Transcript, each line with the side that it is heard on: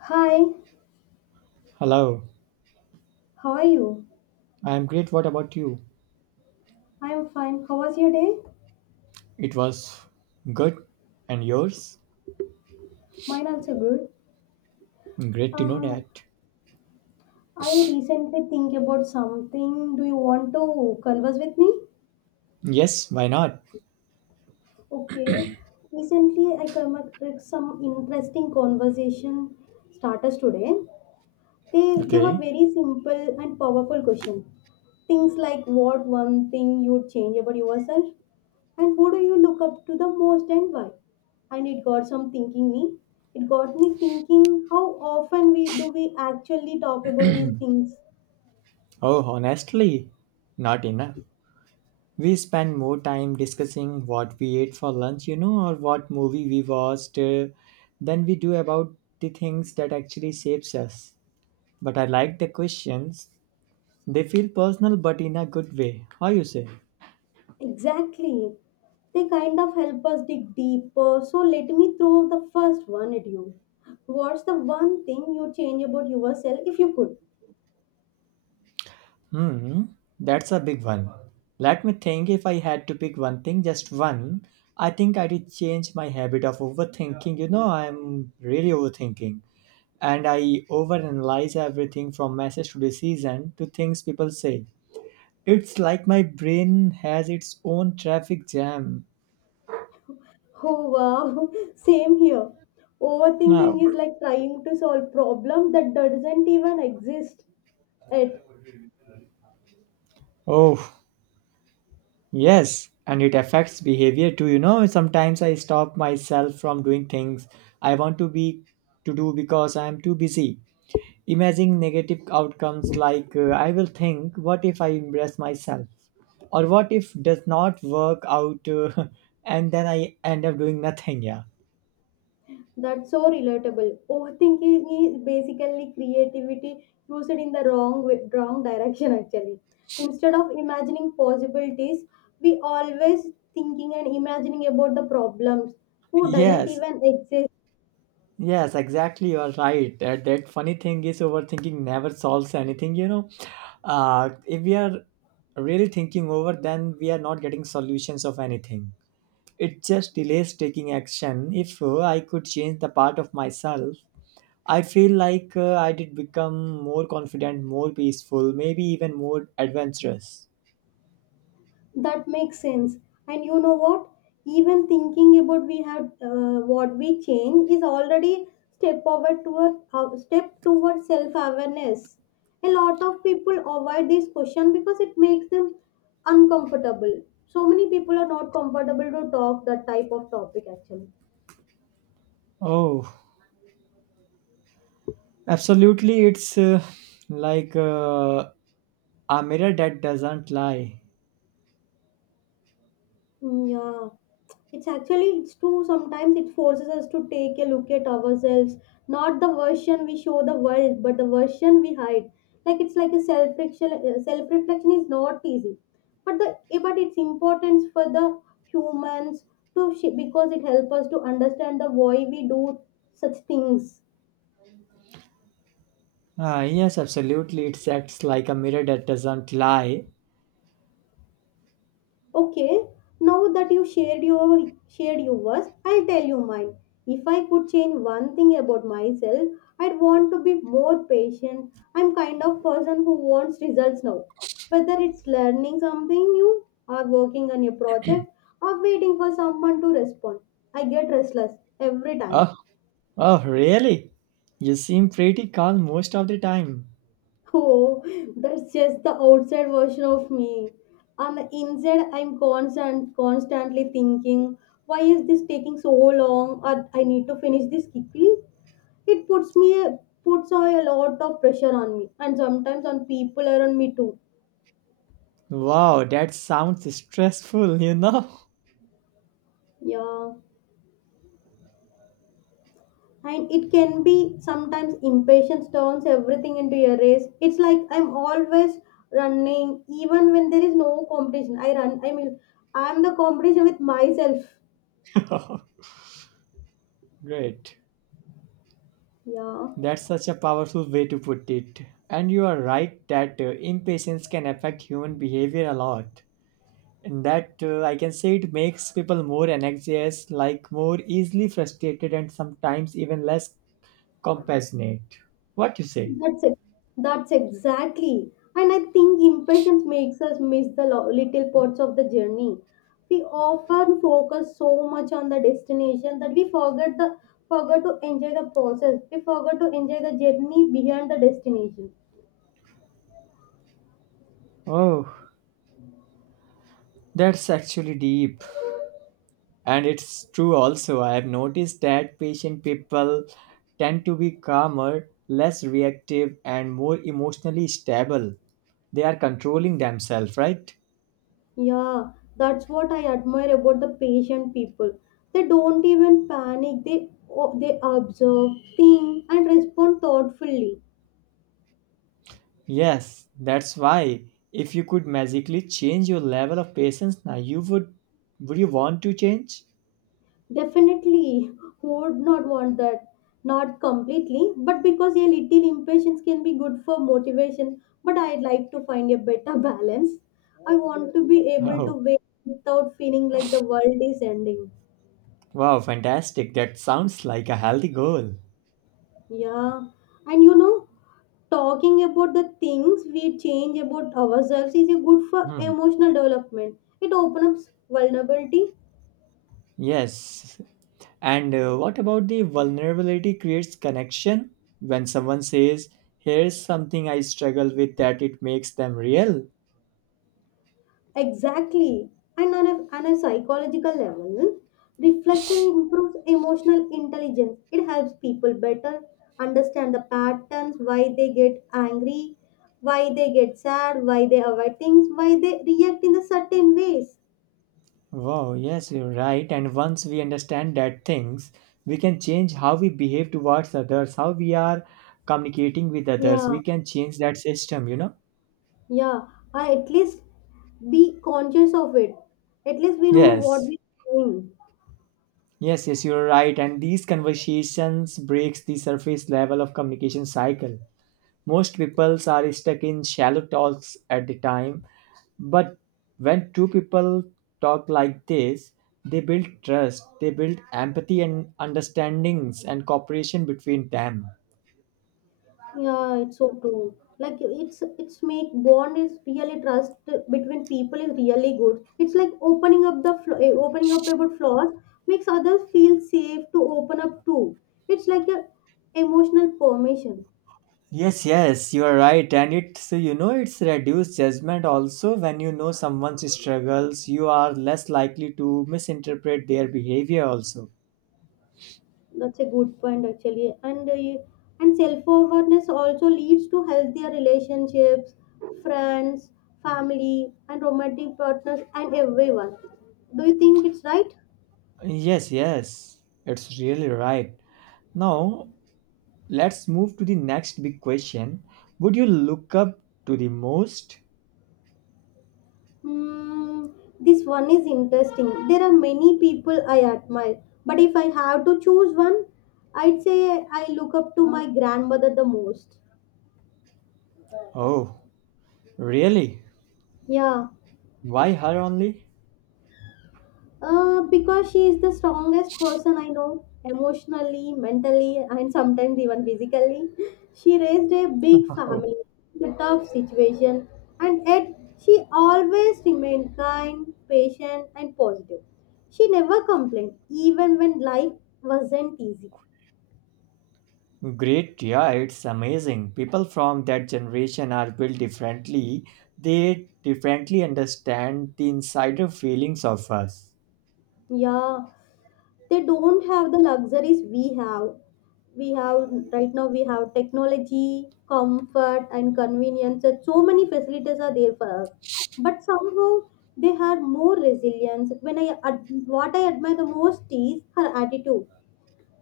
left: Hi,
right: Hello,
left: how are you?
right: I'm great. What about you?
left: I'm fine. How was your day?
right: It was good. And yours?
left: Mine also good.
right: Great to know
left: Uh,
right: that.
left: I recently think about something. Do you want to converse with me?
right: Yes, why not?
left: Okay. Recently, I came across some interesting conversation starters today. They were
right: Okay.
left: very simple and powerful question. Things like what one thing you'd change about yourself, and who do you look up to the most and why? And it got some thinking me. It got me thinking how often we actually talk about these things.
right: Oh, honestly, not enough. We spend more time discussing what we ate for lunch, or what movie we watched, than we do about the things that actually shapes us. But I like the questions. They feel personal, but in a good way. How you say?
left: Exactly. They kind of help us dig deeper. So let me throw the first one at you. What's the one thing you change about yourself if you could?
right: Hmm, that's a big one. Let me think if I had to pick one thing, just one. I think I did change my habit of overthinking. You know, I'm really overthinking. And I overanalyze everything from message to decision to things people say. It's like my brain has its own traffic jam.
left: Oh wow, same here.
right: Now,
left: Overthinking is like trying to solve problem that doesn't even exist. Yet
right: oh, yes. And it affects behavior too. You know, sometimes I stop myself from doing things I want to be to do because I'm too busy imagining negative outcomes like I will think, what if I embrace myself? Or what if does not work out and then I end up doing nothing? Yeah.
left: that's so relatable. Overthinking is basically creativity used in the wrong way, wrong direction actually. Instead of imagining possibilities, we always thinking and imagining about the problems who doesn't
right: Yes,
left: even exist.
right: yes, exactly. You are right. That funny thing is overthinking never solves anything, you know. If we are really thinking over, then we are not getting solutions of anything. It just delays taking action. If I could change the part of myself, I feel like I did become more confident, more peaceful, maybe even more adventurous.
left: That makes sense. And you know what? Even thinking about we have what we change is already step toward self awareness. A lot of people avoid this question because it makes them uncomfortable. So many people are not comfortable to talk that type of topic actually.
right: Oh, absolutely. It's like a mirror that doesn't lie.
left: Mm, yeah, it's actually it's true sometimes it forces us to take a look at ourselves, not the version we show the world but the version we hide. Like it's like a self reflection. Self reflection is not easy, but but it's important for the humans because it helps us to understand the why we do such things.
right: Ah, yes, absolutely. It acts like a mirror that doesn't lie.
left: Okay, now that you shared your shared yours, I'll tell you mine. If I could change one thing about myself, I'd want to be more patient. I'm kind of person who wants results now. Whether it's learning something new or working on a project or waiting for someone to respond, I get restless every time.
right: Oh, oh, really? You seem pretty calm most of the time.
left: Oh, that's just the outside version of me. On the inside, constantly thinking, why is this taking so long? Or I need to finish this quickly. It puts me Puts a lot of pressure on me, and sometimes on people around me too.
right: Wow, that sounds stressful, you know?
left: Yeah, and it can be sometimes impatience turns everything into a race. It's like I'm always running, even when there is no competition. I run. I mean, I'm the competition with myself.
right: Great.
left: Yeah.
right: That's such a powerful way to put it. And you are right that impatience can affect human behavior a lot. And that I can say it makes people more anxious, like more easily frustrated, and sometimes even less compassionate. What you say?
left: That's it. That's exactly. And I think impatience makes us miss the little parts of the journey. We often focus so much on the destination that we forget the forget to enjoy the process. We forget to enjoy the journey behind the destination.
right: Oh, that's actually deep. And it's true also. I have noticed that patient people tend to be calmer, less reactive, and more emotionally stable. They are controlling themselves, right?
left: Yeah, that's what I admire about the patient people. They don't even panic. They observe, think, and respond thoughtfully.
right: Yes, that's why. If you could magically change your level of patience now, you would you want to change?
left: Definitely, who would not want that? Not completely, but because a little impatience can be good for motivation. But I'd like to find a better balance. I want to be able to
right: Oh,
left: wait without feeling like the world is ending.
right: wow, fantastic. That sounds like a healthy goal.
left: Yeah, and you know, talking about the things we change about ourselves is good for
right: Hmm.
left: emotional development. It opens up vulnerability.
right: Yes. And what about the vulnerability creates connection? When someone says, "Here's something I struggle with," that it makes them real.
left: Exactly. And on a psychological level, reflection improves emotional intelligence. It helps people better understand the patterns, why they get angry, why they get sad, why they avoid things, why they react in the certain ways.
right: Wow, yes, you're right. And once we understand that things, we can change how we behave towards others, how we are communicating with others.
left: Yeah,
right: We can change that system, you know?
left: yeah. Or at least be conscious of it. At least we know what
right: Yes.
left: we're doing.
right: Yes, yes, you're right. And these conversations breaks the surface level of communication cycle. Most people are stuck in shallow talks at the time, but when two people talk like this, they build trust, they build empathy and understandings and cooperation between them.
left: Yeah, it's so true. Like it's make bond is really trust between people is really good. It's like opening up the opening up about flaws makes others feel safe to open up too. It's like a emotional permission.
right: Yes, yes, you are right. And it's, you know, it's reduced judgment also. When you know someone's struggles, you are less likely to misinterpret their behavior also.
left: That's a good point actually. And self awareness also leads to healthier relationships, friends, family, and romantic partners, and everyone. Do you think it's right?
right: Yes, yes, it's really right. Now, let's move to the next big question. Would you look up to the most?
left: Hmm, this one is interesting. There are many people I admire, but if I have to choose one, I'd say I look up to my grandmother the most.
right: Oh, really?
left: Yeah,
right: Why her only?
left: because she is the strongest person I know, emotionally, mentally, and sometimes even physically. She raised a big family in a tough situation, and yet she always remained kind, patient, and positive. She never complained, even when life wasn't easy.
right: Great, yeah, it's amazing. People from that generation are built differently. They differently understand the insider feelings of us.
left: Yeah, they don't have the luxuries we have. We have right now we have technology, comfort and convenience and so many facilities are there for us. But somehow they are more resilient. When what I admire the most is her attitude.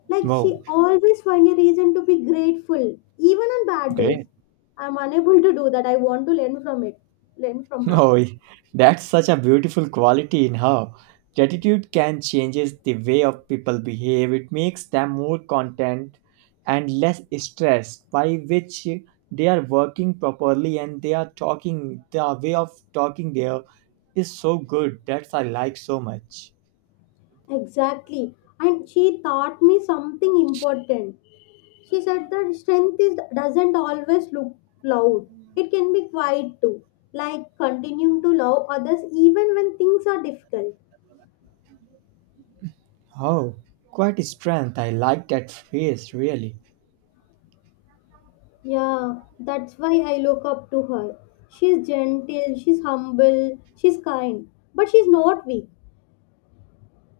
left: Like
right: Wow,
left: she always find a reason to be grateful, even on bad days.
right: great.
left: I'm unable to do that. I want to learn from it. Learn from her.
right: Oh, that's such a beautiful quality in her. Gratitude can changes the way of people behave. It makes them more content and less stressed, by which they are working properly and they are talking. The way of talking there is so good. That's I like so much.
left: Exactly. And she taught me something important. She said that doesn't always look loud. It can be quiet too, like continuing to love others even when things are difficult.
right: Oh, quite a strength. I like that face, really.
left: Yeah, that's why I look up to her. She's gentle, she's humble, she's kind, but she's not weak.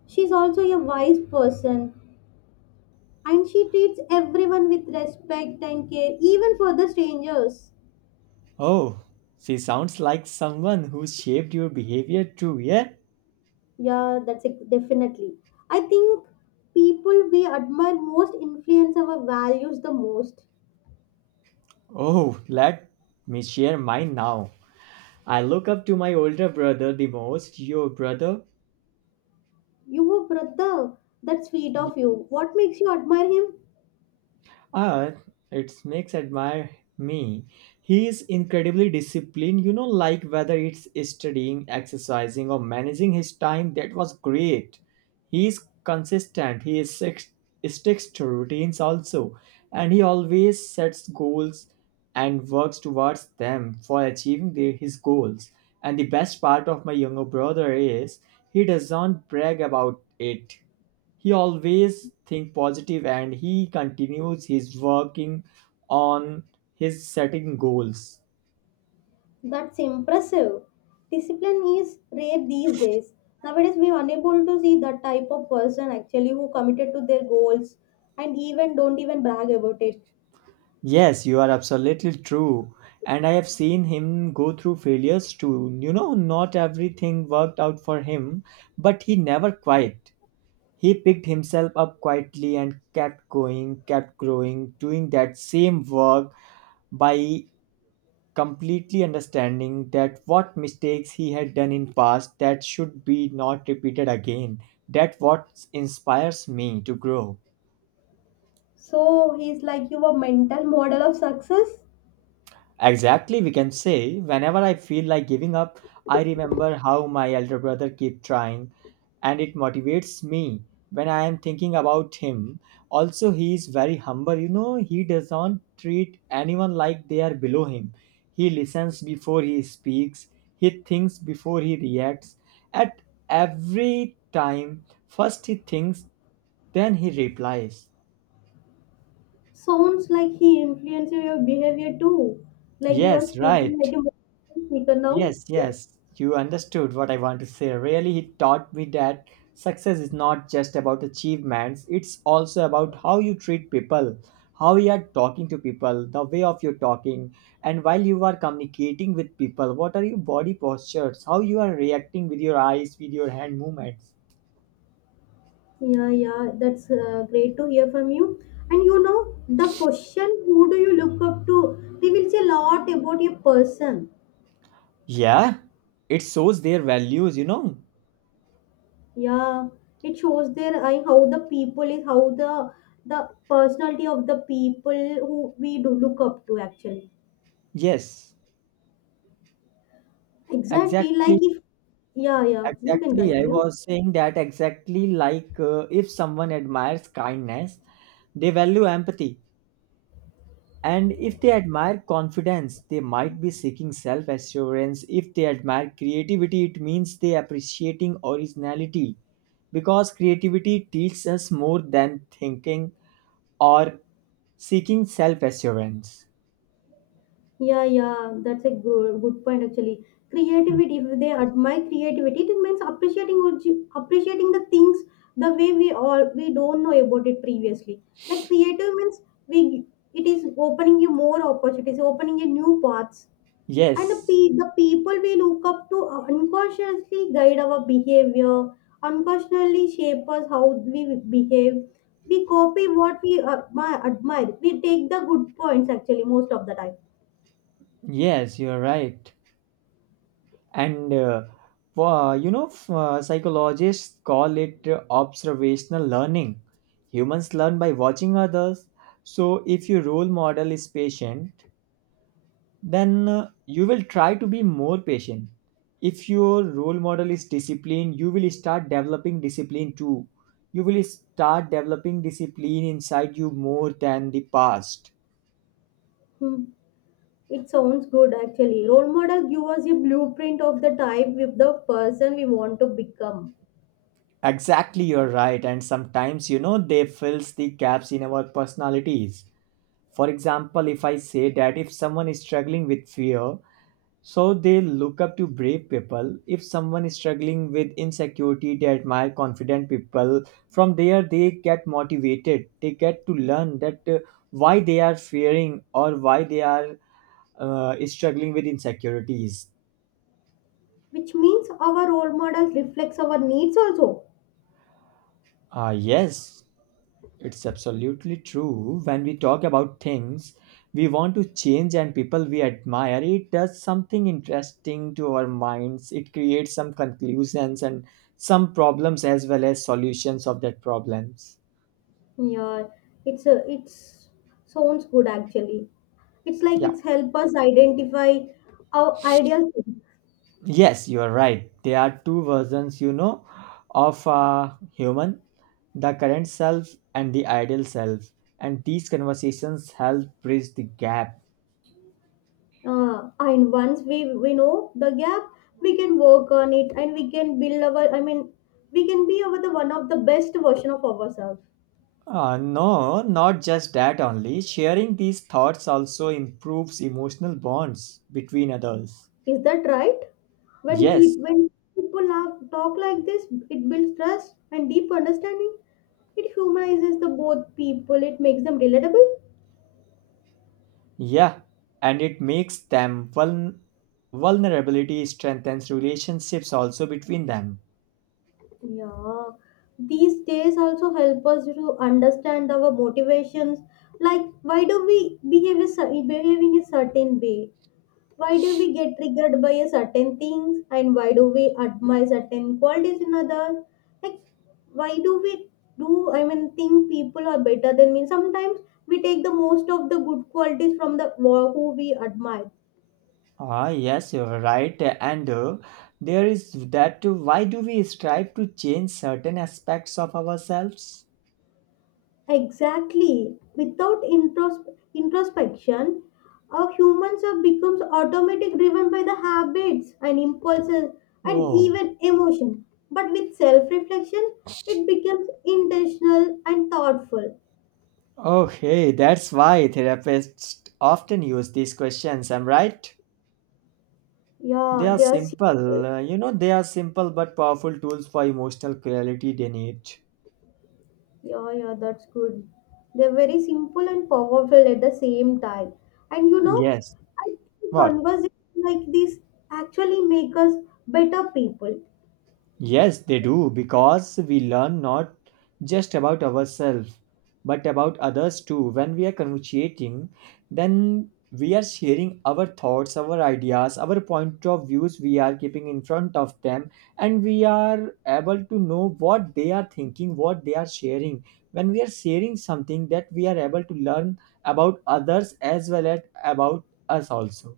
left: She's also a wise person and she treats everyone with respect and care, even for the strangers.
right: Oh, she sounds like someone who shaped your behavior too, yeah?
left: Yeah, that's definitely. I think people we admire most influence our values the most.
right: Oh, let me share mine now. I look up to my older brother the most. Your brother?
left: Your brother, that's sweet of you. What makes you admire him?
right: Ah, it makes admire me. He is incredibly disciplined, you know, like whether it's studying, exercising, or managing his time. That was great. He is consistent. He is six, sticks to routines also, and he always sets goals and works towards them for achieving his goals. And the best part of my younger brother is he doesn't brag about it. He always think positive and he continues his working on his setting goals.
left: That's impressive. Discipline is rare these days. Nowadays, we're unable to see that type of person actually who committed to their goals and even don't even brag about it.
right: Yes, you are absolutely true. And I have seen him go through failures too. You know, not everything worked out for him, but he never quit. He picked himself up quietly and kept going, kept growing, doing that same work by completely understanding that what mistakes he had done in past that should be not repeated again that what inspires me to grow.
left: So he's like your mental model of success.
right: Exactly, we can say. Whenever I feel like giving up, I remember how my elder brother kept trying, and it motivates me when I am thinking about him. Also, he is very humble. You know, he does not treat anyone like they are below him. He listens before he speaks, he thinks before he reacts. At every time, first he thinks, then he replies.
left: Sounds like he influenced your behavior too. Like you are
right: Yes,
left: speaking
right: right.
left: like a motivational speaker now.
right: Yes, yes, you understood what I want to say. Really, he taught me that success is not just about achievements, it's also about how you treat people, how you are talking to people, the way of your talking, and while you are communicating with people, what are your body postures, how you are reacting with your eyes, with your hand movements.
left: Yeah, yeah, that's great to hear from you. And you know, the question who do you look up to reveals a lot about your person.
right: Yeah, it shows their values, you know.
left: Yeah, it shows their I how the people is how the personality of the people who we do look up to actually.
right: Yes,
left: Exactly,
right: exactly.
left: like if yeah, yeah, you can
right: Exactly. I
left: continue.
right: was saying that exactly like if someone admires kindness, they value empathy. And if they admire confidence, they might be seeking self assurance. If they admire creativity, it means they appreciating originality because creativity teaches us more than thinking or seeking self assurance.
left: Yeah, yeah, that's a good point actually. Creativity, if they admire creativity, it means appreciating the things the way we all we don't know about it previously. Like creative means we it is opening you more opportunities, opening you new paths, and
right: Yes,
left: the people we look up to unconsciously guide our behavior, unconsciously shape us how we behave. We copy what we admire. We take the good points actually most of the time.
right: yes, you're right. And psychologists call it observational learning. Humans learn by watching others. So if your role model is patient, then you will try to be more patient. If your role model is discipline, you will start developing discipline too. You will start developing discipline inside you more than the past.
left: Hmm. It sounds good actually. Role model give us a blueprint of the type with the person we want to become,
right: Exactly, you're right. And sometimes, you know, they fills the gaps in our personalities. For example, if I say that if someone is struggling with fear, so they look up to brave people. If someone is struggling with insecurity, they admire confident people. From there, they get motivated. They get to learn that why they are fearing or why they are struggling with insecurities.
left: which means our role model reflects our needs also.
right: Yes, it's absolutely true. When we talk about things we want to change and people we admire, it does something interesting to our minds. It creates some conclusions and some problems as well as solutions of that problems.
left: Yeah, it's sounds good actually. It's like
right: Yeah.
left: it's help us identify our ideal thing.
right: Yes, you are right. There are two versions, you know, of a human, the current self and the ideal self. And these conversations help bridge the gap.
left: And once we know the gap, we can work on it and we can build our. I mean, we can be our the one of the best version of ourselves.
right: No, not just that only. Sharing these thoughts also improves emotional bonds between others.
left: Is that right? When, pe-
right: Yes,
left: when people are, talk like this, it builds trust and deep understanding. It humanizes the both people. It makes them relatable.
right: yeah, and it makes them vulnerability strengthens relationships also between them.
left: Yeah. These days also help us to understand our motivations. Like, why do a behave in a certain way? Why do we get triggered by a certain things and why do we admire certain qualities in others, like why do we do. I mean think people are better than me sometimes, we take the most of the good qualities from the who we admire.
right: Ah, yes, you're right. And there is that too. Why do we strive to change certain aspects of ourselves?
left: Exactly without introspection our humans are becomes automatic driven by the habits and impulses and
right: Oh,
left: even emotion, but with self reflection it becomes intentional and thoughtful.
right: okay, that's why therapists often use these questions. I'm right. They
left: Yeah,
right: are
left: they are simple.
right: simple, you know, they are simple but powerful tools for emotional clarity they need.
left: Yeah, yeah, that's good. They're very simple and powerful at the same time. And you know,
right: Yes.
left: I think
right: What?
left: conversations like this actually make us better people.
right: Yes, they do, because we learn not just about ourselves, but about others too. When we are conversating, then we are sharing our thoughts, our ideas, our point of views we are keeping in front of them, and we are able to know what they are thinking, what they are sharing. When we are sharing something, that we are able to learn about others as well as about us also.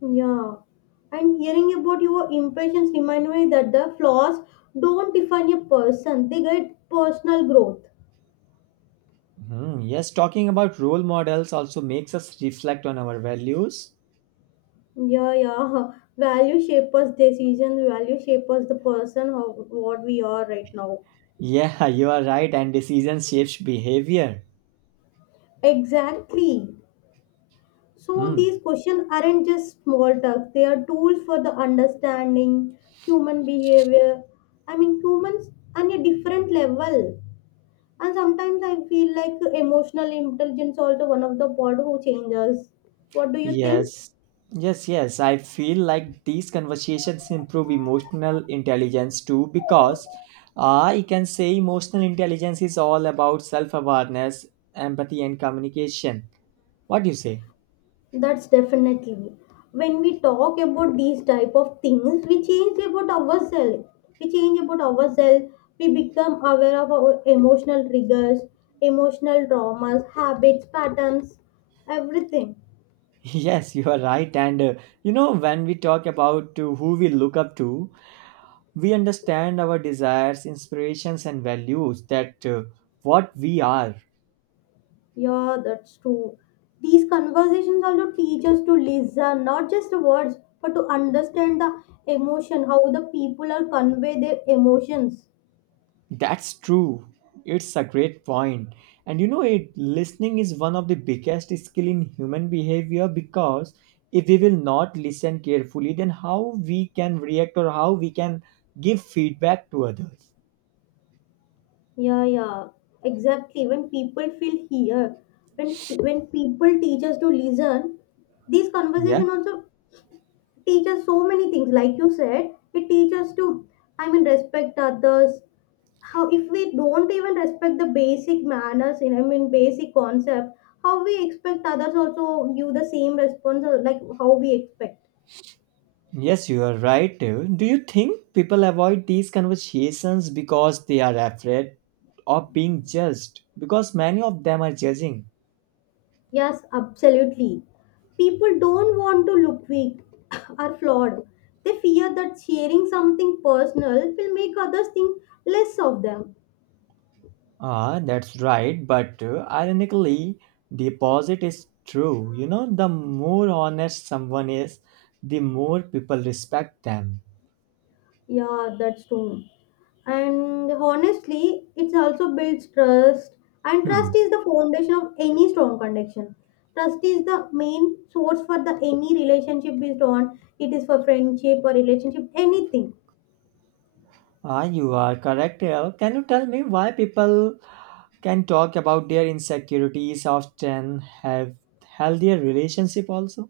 left: Yeah. And hearing about your impressions remind me that the flaws don't define a person, they guide personal growth.
right: Hmm, yes, talking about role models also makes us reflect on our values.
left: Yeah, yeah. Value shape us decisions, value shape us the person how what we are right now.
right: Yeah, you are right, and decision shapes behavior.
left: Exactly. So
right: Hmm.
left: these questions aren't just small talk, they are tools for the understanding human behavior. I mean humans on a different level. And sometimes I feel like emotional intelligence also one of the part who changes. What do you think?
right: Yes, yes, yes. I feel like these conversations improve emotional intelligence too because I can say emotional intelligence is all about self awareness, empathy, and communication. What do you say?
left: That's definitely. When we talk about these type of things, we change about ourselves. We change about ourselves. We become aware of our emotional triggers, emotional traumas, habits, patterns, everything.
right: Yes, you are right. And you know, when we talk about who we look up to, we understand our desires, inspirations, and values that what we are.
left: Yeah, that's true. These conversations also teach us to listen, not just the words, but to understand the emotion, how the people are convey their emotions.
right: That's true. It's a great point. And you know it listening is one of the biggest skill in human behavior because if we will not listen carefully then how we can react or how we can give feedback to others.
left: Yeah, yeah, exactly. When people feel here, when people teach us to listen, these
right: Yeah.
left: conversation also teach us so many things. Like you said, it teaches us to, I mean, respect others. How if we don't even respect the basic manners, in I mean, basic concept, how we expect others also give the same response, or like how we expect.
right: Yes, you are right. Do you think people avoid these conversations because they are afraid of being judged? Because many of them are judging.
left: Yes, absolutely. People don't want to look weak or flawed. They fear that sharing something personal will make others think less of them.
right: Ah, that's right, but ironically, the opposite is true. You know, the more honest someone is, the more people respect them.
left: Yeah, that's true. And honestly, it also builds trust. And
right: Hmm.
left: trust is the foundation of any strong connection. Trust is the main source for the any relationship based on. It is for friendship or relationship, anything.
right: Ah, you are correct here. Can you tell me why people can talk about their insecurities often have healthier relationship also?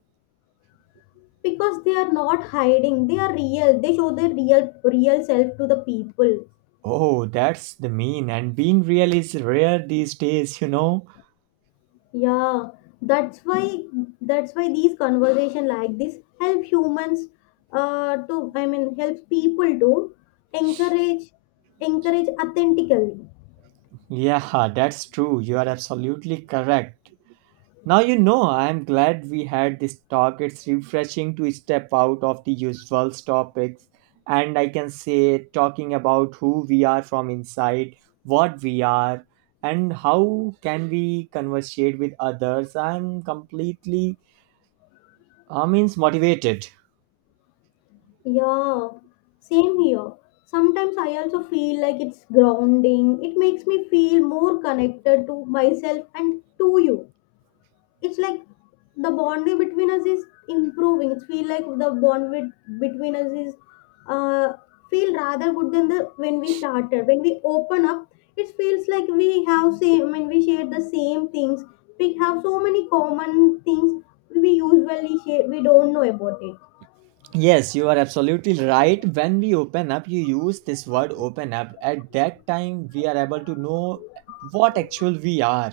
left: Because they are not hiding, they are real, they show their real self to the people.
right: Oh, that's the mean. And being real is rare these days, you know.
left: Yeah, that's why that's why these conversation like this help humans to I mean helps people to encourage encourage authentically.
right: Yeah, that's true. You are absolutely correct. Now you know I'm glad we had this talk. It's refreshing to step out of the usual topics and I can say talking about who we are from inside, what we are, and how can we conversate with others. I'm completely I means motivated.
left: Yeah, same here, sometimes I also feel like it's grounding, it makes me feel more connected to myself and to you. It's like the bonding between us is improving. It's feel like between us is uh, feel rather good than the when we started. When we open up, it feels like we have same. I mean, we share the same things, we have so many common things we usually share. We don't know about it.
right: Yes, you are absolutely right. When we open up, you use this word open up. At that time, we are able to know what actual we are.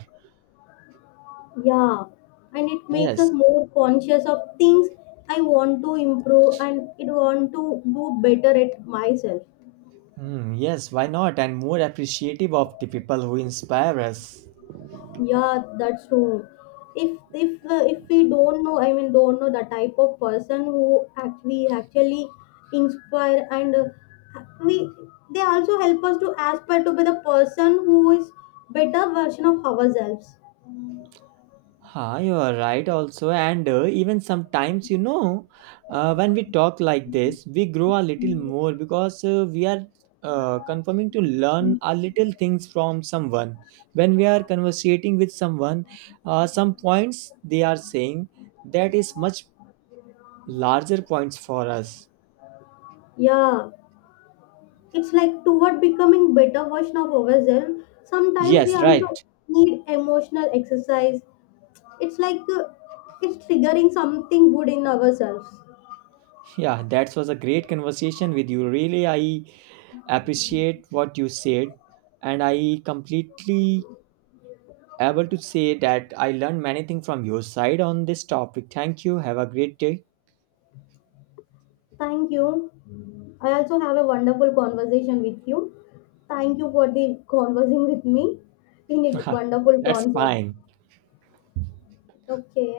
left: Yeah, and it makes
right: Yes.
left: us more conscious of things I want to improve and it want to do better at myself.
right: Hmm. Yes, why not? And more appreciative of the people who inspire us.
left: Yeah, that's true. If if we don't know, I mean, don't know the type of person who act we actually inspire, and we they also help us to aspire to be the person who is better version of ourselves.
right: Ah, you are right, also. And even sometimes, you know, when we talk like this, we grow a little more because we are confirming to learn a little things from someone. When we are conversating with someone, some points they are saying that is much larger points for us.
left: Yeah, it's like toward becoming better version of ourselves. Sometimes we
right: Yes, right.
left: also need emotional exercise. It's like it's triggering something good in ourselves.
right: Yeah, that was a great conversation with you. Really, I appreciate what you said, and I completely able to say that I learned many things from your side on this topic. Thank you. Have a great day.
left: Thank you. I also have a wonderful conversation with you. Thank you for the conversing with me in a wonderful
right: That's
left: concept.
right: fine.
left: Okay.